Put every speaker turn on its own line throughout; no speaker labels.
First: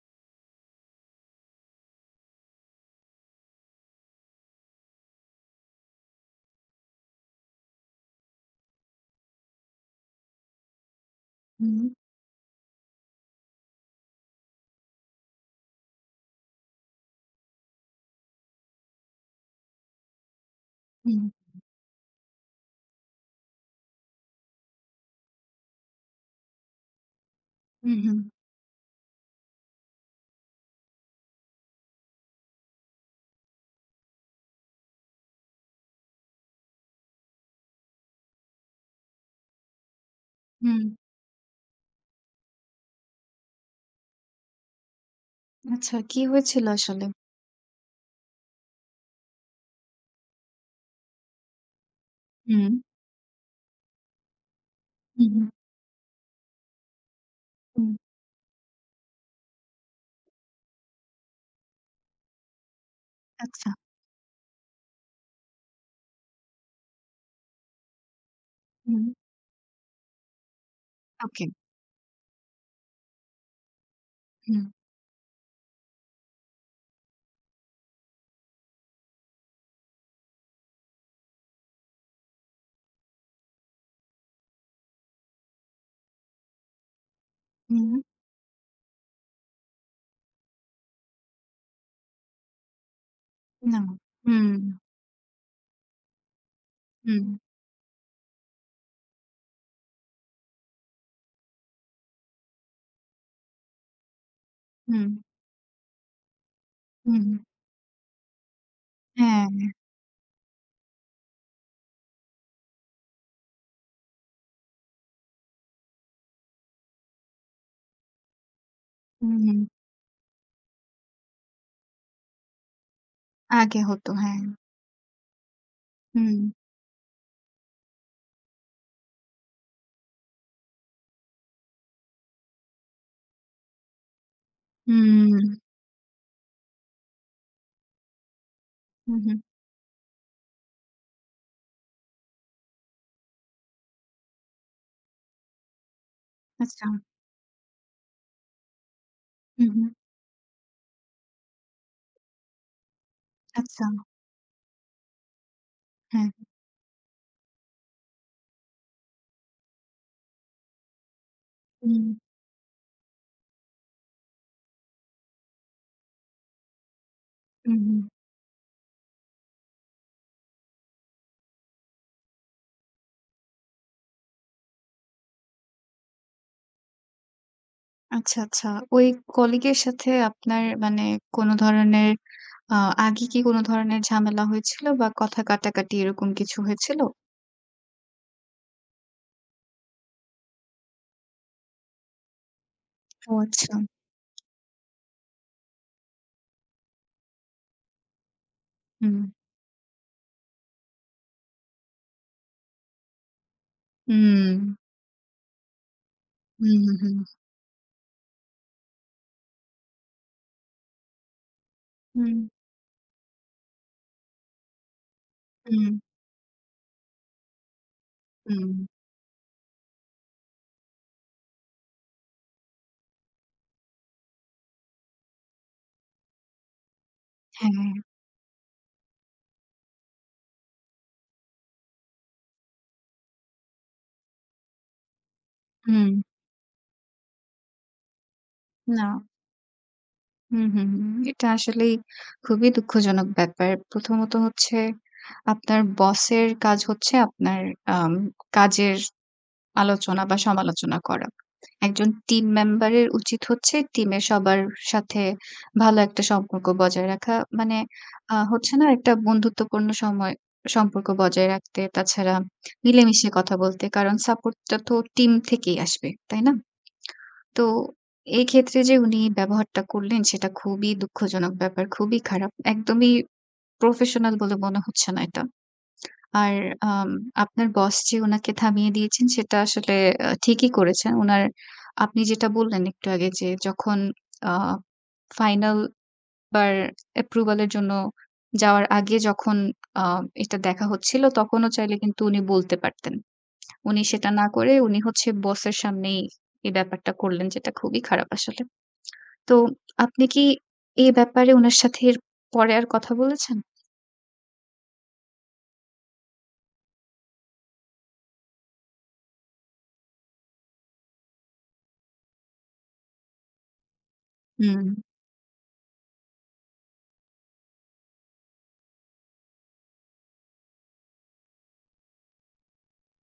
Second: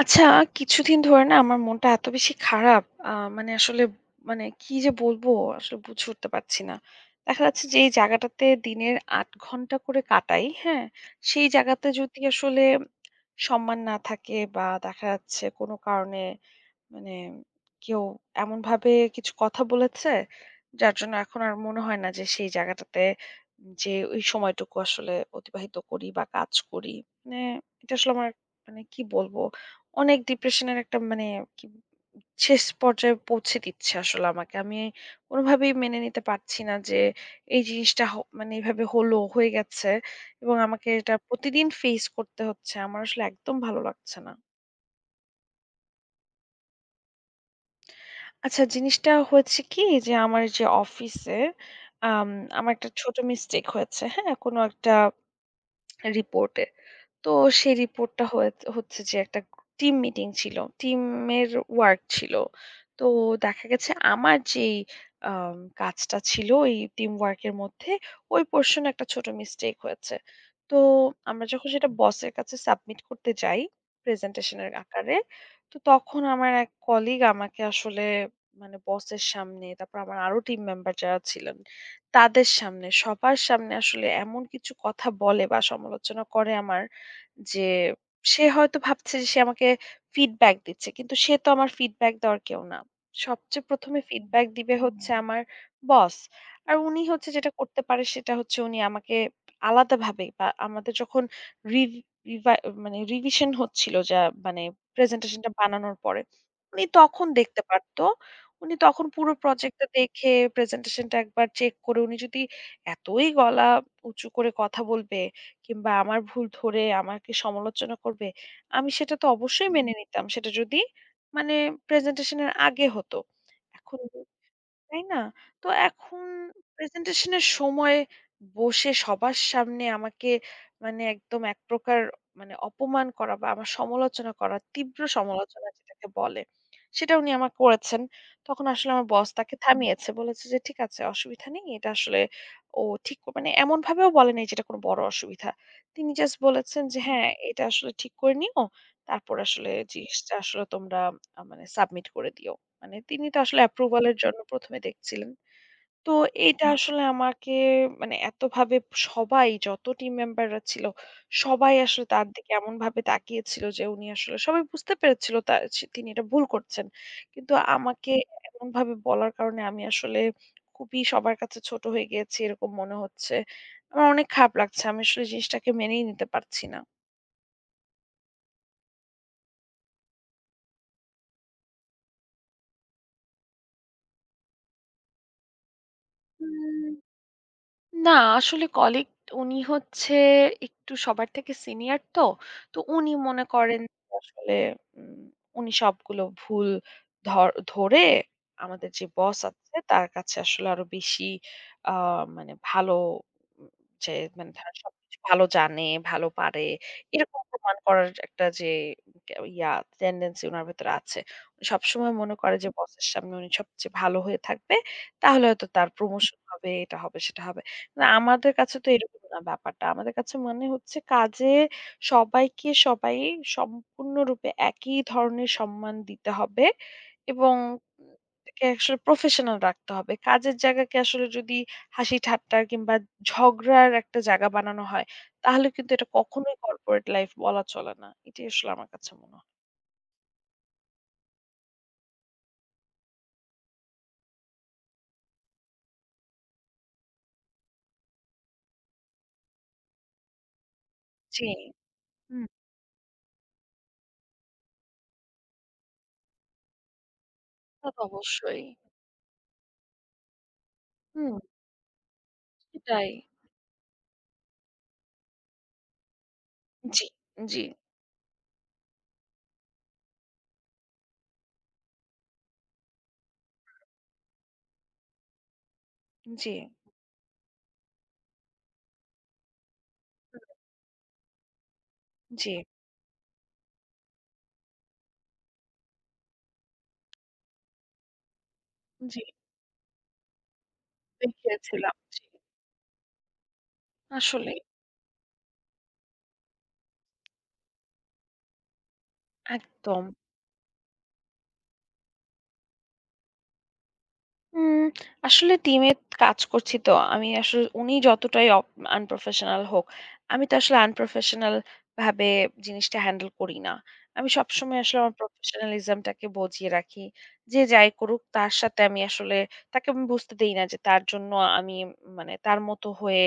আচ্ছা, কিছুদিন ধরে না আমার মনটা এত বেশি খারাপ। মানে আসলে মানে কি যে বলবো আসলে বুঝে উঠতে পারছি না। দেখা যাচ্ছে যে এই জায়গাটাতে দিনের ৮ ঘন্টা করে কাটাই, হ্যাঁ? সেই জায়গাতে
হুম,
যদি আসলে সম্মান না থাকে বা দেখা যাচ্ছে কোনো কারণে মানে কেউ এমনভাবে কিছু কথা বলেছে, যার জন্য
হুম,
এখন আর মনে হয় না যে সেই জায়গাটাতে যে ওই সময়টুকু আসলে অতিবাহিত করি বা কাজ করি। মানে এটা
হুম,
আসলে
হুম,
আমার মানে কি বলবো? অনেক ডিপ্রেশনের একটা মানে কি শেষ পর্যায়ে পৌঁছে দিচ্ছে আসলে আমাকে। আমি কোনোভাবেই মেনে নিতে পারছি না যে এই জিনিসটা মানে এভাবে হলো, হয়ে গেছে এবং
হুম।
আমাকে এটা প্রতিদিন ফেস করতে হচ্ছে। আমার আসলে একদম ভালো লাগছে না।
আচ্ছা কি হয়েছিল আসলে?
আচ্ছা জিনিসটা হয়েছে কি যে আমার যে অফিসে আম আমার
হুম,
একটা ছোট মিস্টেক হয়েছে। হ্যাঁ? কোনো একটা
হুম, হুম,
রিপোর্টে। তো সেই
হুম।
রিপোর্টটা হয়ে হচ্ছে যে একটা টিম মিটিং ছিল। টিমের ওয়ার্ক ছিল। তো দেখা
আচ্ছা,
গেছে আমার যেই আম কাজটা ছিল এই টিম ওয়ার্ক এর মধ্যে ওই পোরশন
হুম,
একটা ছোট মিস্টেক হয়েছে। তো
ওকে।
আমরা যখন সেটা বসের কাছে সাবমিট করতে যাই প্রেজেন্টেশন
হুম,
এর আকারে, তো তখন আমার এক কলিগ আমাকে আসলে মানে বসের সামনে তারপর আমার আরো টিম মেম্বার যারা ছিলেন তাদের সামনে সবার সামনে আসলে এমন কিছু কথা বলে বা সমালোচনা করে আমার যে
হুম,
সে হয়তো ভাবছে যে সে আমাকে ফিডব্যাক দিচ্ছে। কিন্তু সে তো আমার ফিডব্যাক দেওয়ার কেউ না। সবচেয়ে
না।
১ম এ ফিডব্যাক
হুম,
দিবে হচ্ছে আমার বস। আর উনি
হুম,
হচ্ছে যেটা করতে পারে সেটা হচ্ছে উনি আমাকে আলাদাভাবে বা আমাদের যখন রিভ রিভা রিভিশন হচ্ছিল যা মানে
হুম,
প্রেজেন্টেশনটা বানানোর পরে, উনি
হুম।
তখন দেখতে পারতো। উনি তখন পুরো
হ্যাঁ,
প্রজেক্টটা দেখে প্রেজেন্টেশনটা একবার চেক করে উনি যদি এতই গলা উঁচু করে কথা বলবে কিংবা আমার ভুল ধরে আমাকে সমালোচনা করবে, আমি সেটা তো
হুম, হুম।
অবশ্যই হুম। মেনে নিতাম। সেটা যদি মানে প্রেজেন্টেশন এর আগে হতো।
আগে
এখন
হতো, হ্যাঁ।
তাই না? তো এখন
হুম,
প্রেজেন্টেশনের সময় বসে সবার সামনে আমাকে মানে একদম এক প্রকার মানে অপমান করা বা আমার সমালোচনা করা, তীব্র
হুম,
সমালোচনা যেটাকে বলে, সেটা উনি আমাকে করেছেন। তখন আসলে আমার
হুম,
বস
হুম।
তাকে থামিয়েছে। বলেছে যে, "ঠিক আছে, অসুবিধা নেই। এটা আসলে ও ঠিক" মানে এমনভাবেও বলে নাই যে এটা কোনো বড় অসুবিধা। তিনি জাস্ট বলেছেন
আচ্ছা,
যে, "হ্যাঁ, এটা আসলে ঠিক করে নিও। তারপর
হুম,
আসলে
হুম।
জিনিসটা আসলে তোমরা মানে সাবমিট করে দিও।" মানে তিনি তো আসলে
আচ্ছা,
অ্যাপ্রুভাল এর জন্য ১ম এ দেখছিলেন। তো
হ্যাঁ।
এইটা হুম। আসলে আমাকে মানে এতভাবে সবাই যত টিম মেম্বাররা ছিল, সবাই আসলে
হুম,
তার দিকে এমনভাবে তাকিয়েছিল যে উনি আসলে সবাই বুঝতে পেরেছিল তা সে তিনি এটা ভুল করছেন। কিন্তু
হুম, হুম।
আমাকে এমনভাবে বলার কারণে আমি আসলে খুবই সবার কাছে ছোট হয়ে গিয়েছি এরকম মনে হচ্ছে। আমার অনেক খারাপ লাগছে। আমি আসলে জিনিসটাকে মেনেই নিতে পারছি না।
আচ্ছা, আচ্ছা। ওই কলিগের সাথে আপনার মানে কোন ধরনের আ আগে কি কোন ধরনের ঝামেলা হয়েছিল বা কথা কাটাকাটি এরকম কিছু
হুম,
হয়েছিল?
না, আসলে কলিগ উনি হচ্ছে একটু সবার থেকে সিনিয়র তো। তো উনি
ও
মনে
আচ্ছা।
করেন যে আসলে উম উনি সবগুলো ভুল ধরে আমাদের যে
হুম,
বস আছে তার কাছে আসলে আরো বেশি আ মানে ভালো উম যে মানে
হুম,
ধরেন সবকিছু ভালো জানে, ভালো পারে।
হুম, হুম,
এরকম প্রমাণ করার একটা যে উ ইয়া টেনডেন্সি উনার ভেতরে আছে। উনি সবসময় মনে
হুম,
করে যে বসের সামনে উনি সবচেয়ে ভালো হয়ে থাকবে। তাহলে হয়তো তার
হুম,
প্রমোশন হবে, এটা হবে, সেটা হবে। না আমাদের কাছে
হুম,
তো এরকম না ব্যাপারটা। আমাদের কাছে মনে হচ্ছে কাজে সবাইকে সবাই সম্পূর্ণরূপে একই ধরনের সম্মান দিতে হবে এবং
হ্যাঁ,
উম তাকে আসলে প্রফেশনাল রাখতে হবে। কাজের জায়গাকে আসলে যদি হাসি ঠাট্টার কিংবা ঝগড়ার একটা জায়গা বানানো হয়, তাহলে কিন্তু এটা
হুম,
কখনোই কর্পোরেট লাইফ বলা চলে না। এটাই আসলে আমার
না,
কাছে মনে হয়।
হুম, হুম, হুম। এটা আসলেই খুবই দুঃখজনক ব্যাপার। প্রথমত হচ্ছে আপনার বসের কাজ হচ্ছে আপনার আম কাজের আলোচনা বা সমালোচনা করা।
জি।
একজন
হুম,
টিম মেম্বার এর উচিত হচ্ছে টিমের সবার সাথে ভালো একটা সম্পর্ক বজায় রাখা। মানে
তা তো অবশ্যই।
হচ্ছে না একটা বন্ধুত্বপূর্ণ সময় সম্পর্ক
হুম,
বজায় রাখতে। তাছাড়া
সেটাই।
মিলেমিশে কথা বলতে। কারণ সাপোর্টটা তো টিম থেকেই আসবে, তাই না?
জি, জি,
তো এই ক্ষেত্রে যে উনি ব্যবহারটা করলেন সেটা খুবই দুঃখজনক ব্যাপার। খুবই খারাপ। একদমই প্রফেশনাল বলে মনে হচ্ছে না এটা।
জি।
আর আম আপনার বস যে উনাকে থামিয়ে দিয়েছেন সেটা আসলে
হুম,
ঠিকই করেছেন। উনার আপনি যেটা
জি,
বললেন একটু আগে যে যখন আ ফাইনাল বার অ্যাপ্রুভাল এর জন্য যাওয়ার আগে
জি।
যখন আ এটা দেখা হচ্ছিল তখনও
দেখিয়েছিলাম।
চাইলে কিন্তু
জি।
উনি বলতে পারতেন। উনি সেটা না
আসলে,
করে উনি হচ্ছে বসের সামনেই এই ব্যাপারটা করলেন যেটা খুবই খারাপ আসলে। তো
একদম।
আপনি কি এই ব্যাপারে উনার সাথে এর পরে আর কথা বলেছেন?
উম আসলে টিমে কাজ করছি তো। আমি আসলে উনি যতটাই আনপ্রফেশনাল হোক, আমি তো আসলে আনপ্রফেশনাল ভাবে জিনিসটা হ্যান্ডেল করি না। আমি সবসময়
হুম,
আসলে আমার প্রফেশনালিজমটাকে বজিয়ে রাখি। যে যাই করুক তার সাথে আমি আসলে তাকে আমি বুঝতে দেই না যে তার জন্য আমি মানে তার মতো হয়ে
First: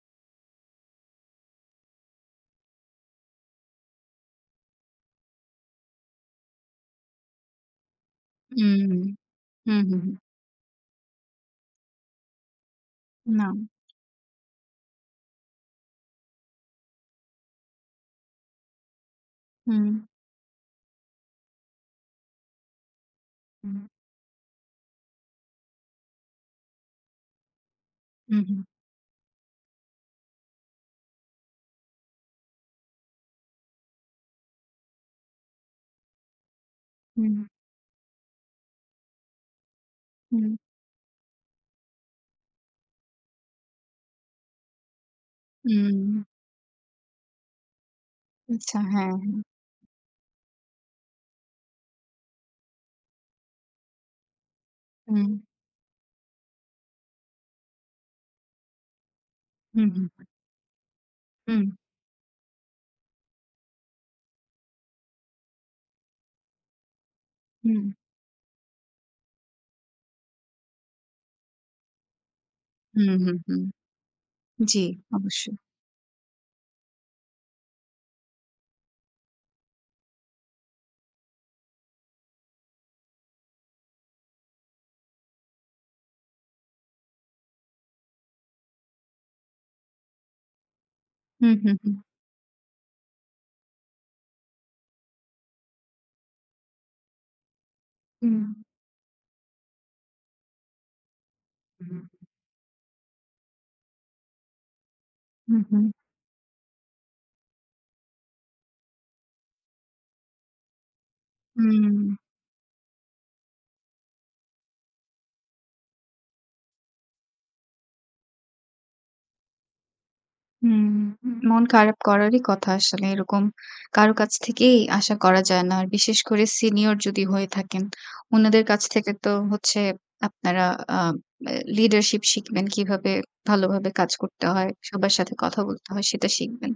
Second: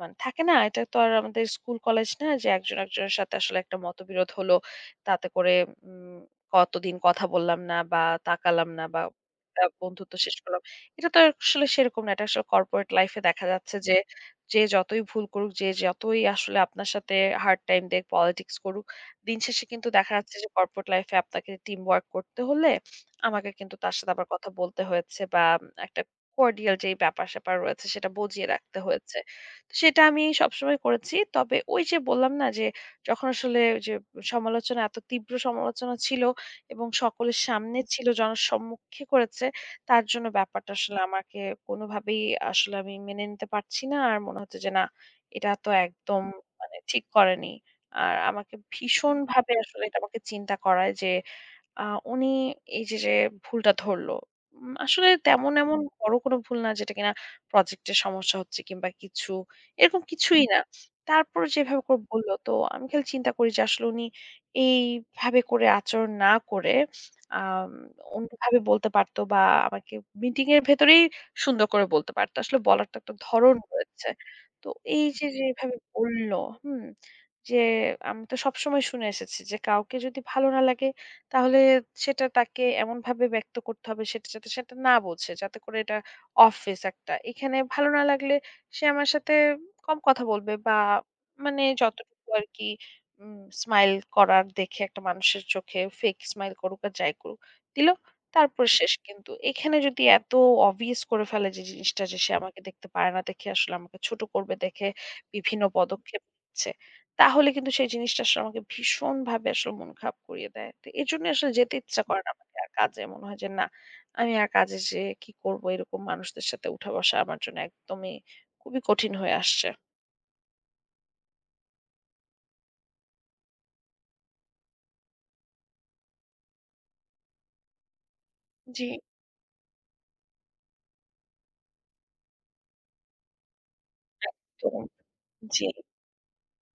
মানে থাকে না? এটা তো আর আমাদের স্কুল কলেজ না যে একজন একজনের সাথে আসলে একটা মতবিরোধ হলো। তাতে করে উম কতদিন কথা বললাম না বা তাকালাম
হুম,
না বা একটা
হুম, হুম,
বন্ধুত্ব
হুম।
শেষ করলাম। এটা তো আসলে সেরকম না। এটা আসলে কর্পোরেট লাইফ এ দেখা
না।
যাচ্ছে যে, যে যতই ভুল করুক, যে যতই আসলে আপনার সাথে হার্ড টাইম দেক, পলিটিক্স করুক, দিন শেষে
হুম,
কিন্তু দেখা যাচ্ছে যে কর্পোরেট লাইফ এ আপনাকে টিম ওয়ার্ক করতে হলে আমাকে কিন্তু
হুম।
তার সাথে আবার কথা বলতে হয়েছে বা একটা কর্ডিয়াল যেই ব্যাপার-স্যাপার রয়েছে সেটা
হুম,
বজিয়ে
হুম,
রাখতে হয়েছে। সেটা আমি সবসময় করেছি। তবে ওই যে বললাম না যে, যখন আসলে ওই যে সমালোচনা এত তীব্র সমালোচনা ছিল এবং সকলের সামনে ছিল, জনসম্মুখে করেছে, তার জন্য
হুম,
ব্যাপারটা আসলে আমাকে কোনোভাবেই আসলে আমি মেনে নিতে পারছি না। আর মনে হচ্ছে যে না, এটা তো
হুম, হুম।
একদম মানে ঠিক করেনি। আর আমাকে
আচ্ছা, হ্যাঁ, হ্যাঁ।
ভীষণভাবে আসলে এটা আমাকে চিন্তা করায় যে আ উনি এই যে, যে ভুলটা ধরল। আসলে
হুম,
তেমন এমন হুম। বড় কোনো ভুল না যেটা কিনা প্রজেক্টের সমস্যা হচ্ছে কিংবা কিছু,
হুম,
এরকম
হুম,
কিছুই না। তারপরও
হুম,
যেভাবে করে বলল তো আমি খালি চিন্তা করি যে আসলে উনি এইভাবে করে আচরণ না করে আম
হুম,
অন্যভাবে বলতে পারত বা আমাকে মিটিং এর ভেতরেই সুন্দর করে বলতে পারত। আসলে বলার তো একটা
হুম, হুম,
ধরন
হুম।
রয়েছে। তো
জি,
এই যে, যে
অবশ্যই।
এভাবে বলল, হুম? যে আমি তো সবসময় শুনে এসেছি যে কাউকে যদি ভালো না লাগে তাহলে সেটা তাকে এমনভাবে ব্যক্ত করতে হবে সেটা যাতে সেটা না বোঝে। যাতে করে এটা অফিস একটা। এখানে ভালো না লাগলে সে আমার সাথে কম কথা বলবে বা
হুম,
মানে
হুম, হুম,
যতটুকু আরকি উম স্মাইল করার দেখে একটা মানুষের চোখে ফেক স্মাইল করুক আর যাই করুক, দিল।
হুম,
তারপর শেষ কিন্তু। এখানে যদি এত obvious করে ফেলে যে
হুম,
জিনিসটা যে সে আমাকে দেখতে পারে না দেখে আসলে আমাকে ছোট করবে দেখে বিভিন্ন
হুম,
পদক্ষেপ নিচ্ছে। তাহলে কিন্তু সেই জিনিসটা আসলে আমাকে ভীষণভাবে আসলে মন খারাপ করিয়ে দেয়। তো এজন্যই আসলে
হুম,
যেতে
হুম।
ইচ্ছা করে না আমাকে আর কাজে। মনে হয় যে না, আমি আর কাজে যেয়ে কি করব? এরকম মানুষদের সাথে উঠা বসা আমার জন্য একদমই খুবই কঠিন হয়ে আসছে।
হুম। মন খারাপ করারই কথা আসলে। এরকম কারো কাছ থেকেই আশা করা যায় না। আর বিশেষ করে সিনিয়র যদি হয়ে থাকেন, উনাদের কাছ
জি।
থেকে তো হচ্ছে আপনারা আ লিডারশিপ শিখবেন। কিভাবে ভালোভাবে কাজ করতে হয়,
একদম।
সবার সাথে কথা
জি।
বলতে হয় সেটা শিখবেন।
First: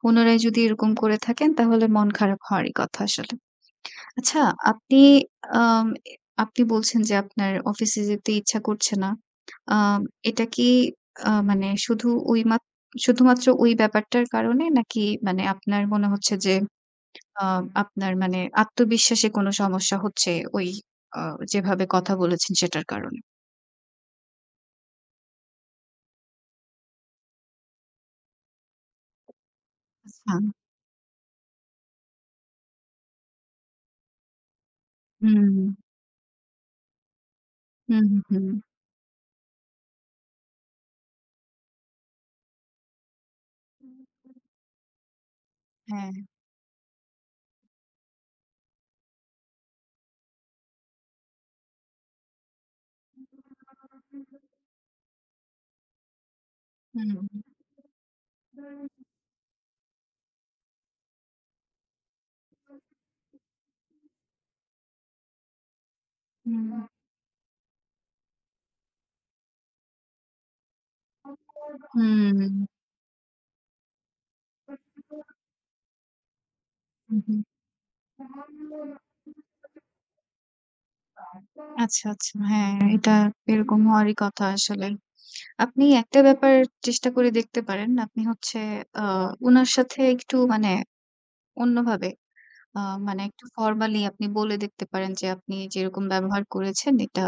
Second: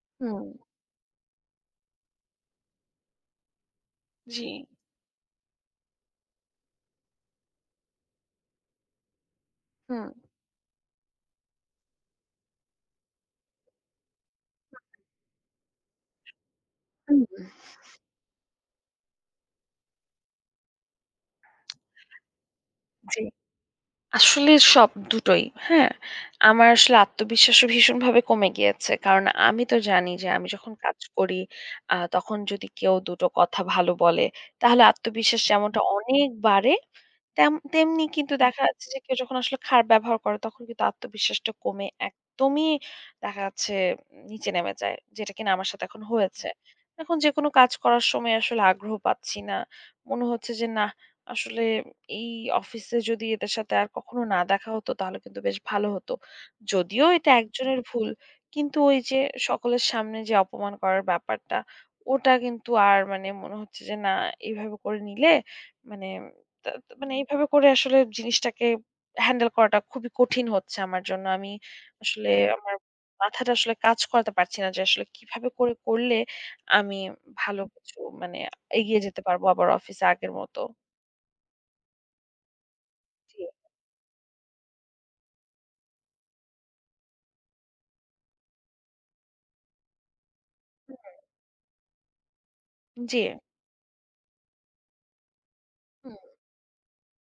পুনরায়
হুম।
যদি এরকম করে থাকেন তাহলে মন খারাপ হওয়ারই কথা আসলে। আচ্ছা
জি।
আপনি আম এ আপনি বলছেন যে আপনার অফিসে যেতে ইচ্ছা করছে না। আম
হুম।
এটা কি মানে শুধু ওই মাত শুধুমাত্র ওই ব্যাপারটার কারণে নাকি মানে আপনার মনে হচ্ছে যে
হুম,
আ আপনার মানে আত্মবিশ্বাসে কোনো সমস্যা হচ্ছে ওই আ যেভাবে কথা বলেছেন সেটার কারণে?
জি। আসলে সব দুটোই। হ্যাঁ? আমার আসলে আত্মবিশ্বাসও ভীষণভাবে কমে গিয়েছে। কারণ আমি তো জানি যে
আচ্ছা।
আমি যখন কাজ করি তখন যদি কেউ দুটো কথা ভালো বলে তাহলে আত্মবিশ্বাস
হুম,
যেমনটা অনেক বাড়ে তেমনি
হুম, হুম,
কিন্তু
হুম।
দেখা যাচ্ছে যে কেউ যখন আসলে খারাপ ব্যবহার করে তখন কিন্তু আত্মবিশ্বাসটা কমে একদমই দেখা যাচ্ছে নিচে নেমে যায়। যেটা কিনা আমার সাথে এখন
হ্যাঁ।
হয়েছে। এখন যেকোনো কাজ করার সময় আসলে আগ্রহ পাচ্ছি না। মনে হচ্ছে যে নাহ আসলে এই অফিসে যদি এদের সাথে আর কখনো না দেখা হতো তাহলে কিন্তু বেশ ভালো হতো। যদিও
হুম।
এটা একজনের ভুল, কিন্তু ওই যে সকলের সামনে যে অপমান করার ব্যাপারটা, ওটা কিন্তু আর মানে মনে হচ্ছে যে না এইভাবে করে নিলে মানে তা
হুম।
তা মানে এইভাবে করে আসলে জিনিসটাকে হ্যান্ডেল করাটা খুবই কঠিন হচ্ছে আমার জন্য। আমি আসলে
হুম।
আমার মাথাটা আসলে কাজ করাতে পারছি না যে আসলে কিভাবে করে করলে আমি
হু, হু।
ভালো কিছু মানে এগিয়ে যেতে পারবো আবার অফিসে আগের মতো।
আচ্ছা, আচ্ছা। হ্যাঁ, এটা
জি।
এরকম হওয়ারই কথা আসলে। আপনি একটা ব্যাপার চেষ্টা করে দেখতে পারেন। আপনি হচ্ছে আ উনার সাথে একটু মানে অন্যভাবে আ
জি।
মানে একটু ফরমালি আপনি বলে দেখতে পারেন যে, "আপনি যেরকম
হুম,
ব্যবহার করেছেন এটা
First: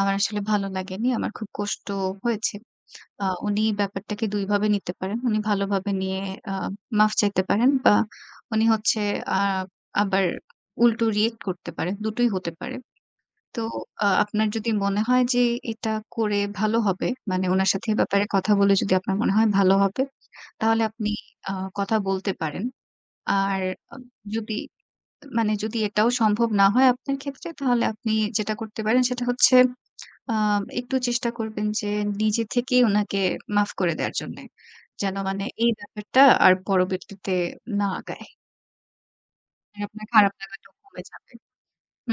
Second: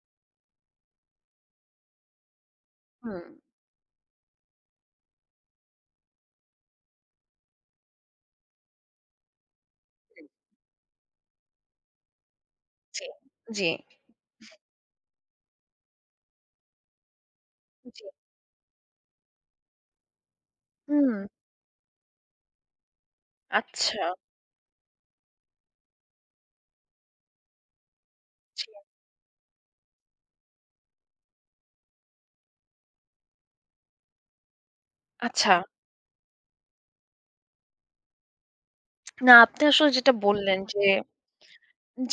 আমার আসলে ভালো লাগেনি। আমার খুব কষ্ট হয়েছে।"
হুম,
উনি ব্যাপারটাকে ২ ভাবে নিতে পারেন। উনি ভালোভাবে নিয়ে আ মাফ চাইতে পারেন বা উনি হচ্ছে আ আবার
হুম।
উল্টো রিঅ্যাক্ট করতে পারেন। দুটোই হতে পারে।
জি,
তো
জি।
আপনার যদি মনে হয় যে এটা করে ভালো হবে, মানে উনার সাথে এ
জি।
ব্যাপারে কথা বলে যদি আপনার মনে হয় ভালো হবে, তাহলে আপনি
হুম।
আ কথা বলতে পারেন। আর আ
আচ্ছা,
যদি মানে যদি এটাও সম্ভব না হয় আপনার ক্ষেত্রে, তাহলে আপনি যেটা
জি,
করতে পারেন সেটা হচ্ছে একটু চেষ্টা করবেন যে নিজে থেকেই উনাকে মাফ করে দেওয়ার জন্যে। যেন মানে
আচ্ছা।
এই ব্যাপারটা আর পরবর্তীতে না আগায়।
না আপনি
আর
আসলে
আপনার
যেটা
খারাপ
বললেন
লাগাটাও
যে
কমে যাবে।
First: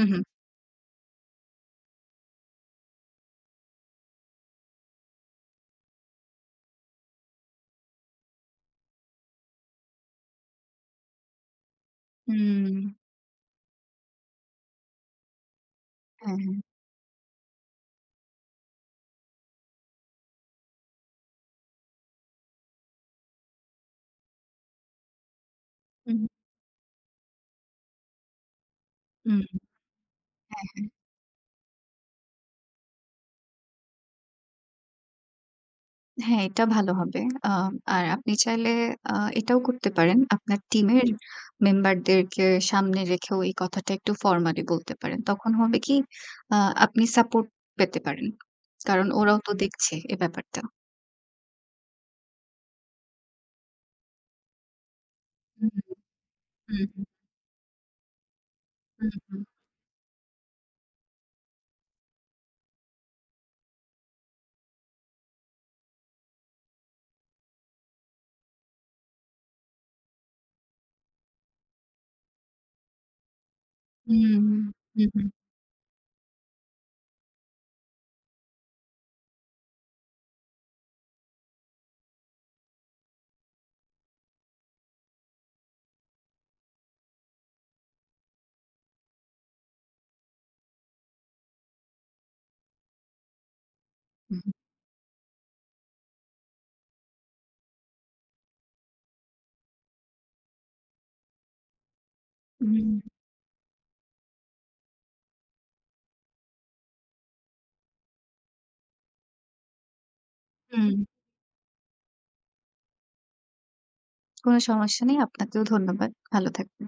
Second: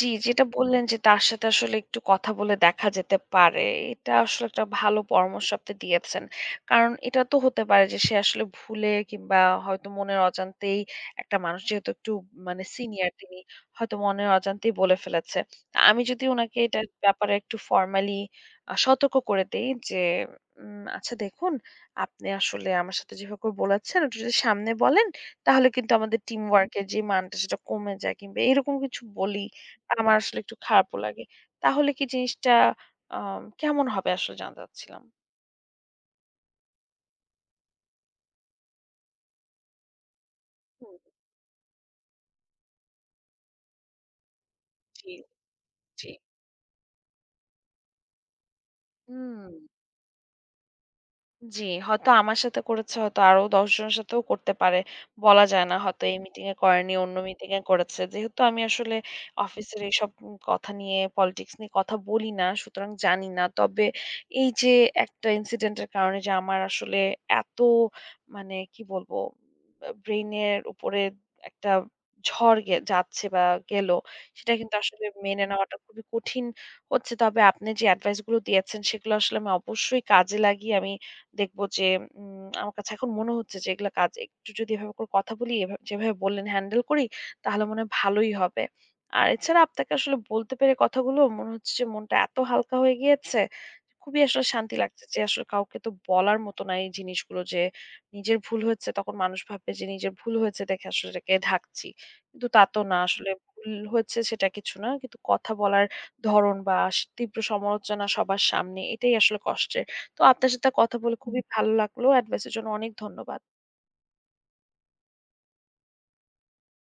জি,
হুম।
যেটা বললেন যে তার সাথে আসলে একটু কথা বলে দেখা যেতে পারে। এটা আসলে একটা ভালো পরামর্শ আপনি দিয়েছেন। কারণ এটা তো হতে পারে যে সে আসলে ভুলে কিংবা হয়তো মনের অজান্তেই একটা মানুষ যেহেতু একটু মানে
হুম,
সিনিয়র তিনি হয়তো মনের অজান্তেই বলে ফেলেছে। আমি যদি
হ্যাঁ, হ্যাঁ।
উনাকে এটার ব্যাপারে একটু ফর্মালি সতর্ক করে দেই যে, "আচ্ছা দেখুন, আপনি আসলে আমার সাথে যেভাবে করে বলেছেন ওটা যদি সামনে বলেন তাহলে কিন্তু আমাদের
হুম,
টিম ওয়ার্ক এর যে মানটা সেটা কমে যায়" কিংবা এরকম কিছু
হুম।
বলি। আমার আসলে একটু
হ্যাঁ, হ্যাঁ।
খারাপও লাগে। তাহলে কি জিনিসটা আ কেমন হবে আসলে জানতে চাচ্ছিলাম?
হ্যাঁ, এটা ভালো হবে। আ আর আপনি চাইলে আ এটাও করতে পারেন। আপনার
হুম,
টিমের মেম্বারদেরকে সামনে রেখেও এই কথাটা একটু ফরমালি বলতে
জি,
পারেন। তখন হবে কি
জি।
আ আপনি সাপোর্ট পেতে পারেন। কারণ ওরাও
হুম।
তো দেখছে এ ব্যাপারটা।
জি, হয়তো আমার সাথে করেছে, হয়তো আরো ১০ জনের সাথেও করতে পারে। বলা যায়
হুম,
না। হয়তো এই মিটিং এ করেনি, অন্য
হুম।
মিটিং এ করেছে। যেহেতু আমি আসলে
হুম, হুম।
অফিসের এইসব কথা নিয়ে, পলিটিক্স নিয়ে কথা বলি না, সুতরাং জানি না। তবে এই যে একটা ইনসিডেন্ট এর কারণে যে আমার আসলে এত মানে কি বলবো, ব্রেইন এর উপরে একটা ঝড় যাচ্ছে বা গেল,
হুম,
সেটা কিন্তু আসলে
হুম।
মেনে নেওয়াটা খুবই কঠিন হচ্ছে। তবে আপনি যে এডভাইস গুলো দিয়েছেন, সেগুলো আসলে আমি অবশ্যই কাজে লাগিয়ে আমি দেখব যে আমার কাছে এখন মনে হচ্ছে যে এগুলা কাজ একটু যদি এভাবে করে কথা বলি, এভাবে যেভাবে বললেন হ্যান্ডেল করি তাহলে মনে হয় ভালোই হবে। আর এছাড়া আপনাকে আসলে বলতে পেরে কথাগুলো মনে হচ্ছে যে মনটা এত হালকা হয়ে গিয়েছে, খুবই
হুম,
আসলে
হুম।
শান্তি লাগছে যে আসলে কাউকে তো বলার মতো না এই জিনিসগুলো যে নিজের ভুল হয়েছে তখন মানুষ ভাববে যে নিজের ভুল হয়েছে দেখে আসলে এটাকে ঢাকছি। কিন্তু তা তো
হুম,
না আসলে ভুল হয়েছে সেটা কিছু না। কিন্তু কথা বলার ধরন বা তীব্র সমালোচনা সবার সামনে এটাই আসলে কষ্টের। তো আপনার সাথে
হুম।
কথা বলে খুবই ভালো লাগলো। অ্যাডভাইস এর জন্য অনেক ধন্যবাদ।
কোনো সমস্যা নেই। আপনাকেও ধন্যবাদ। ভালো থাকবেন।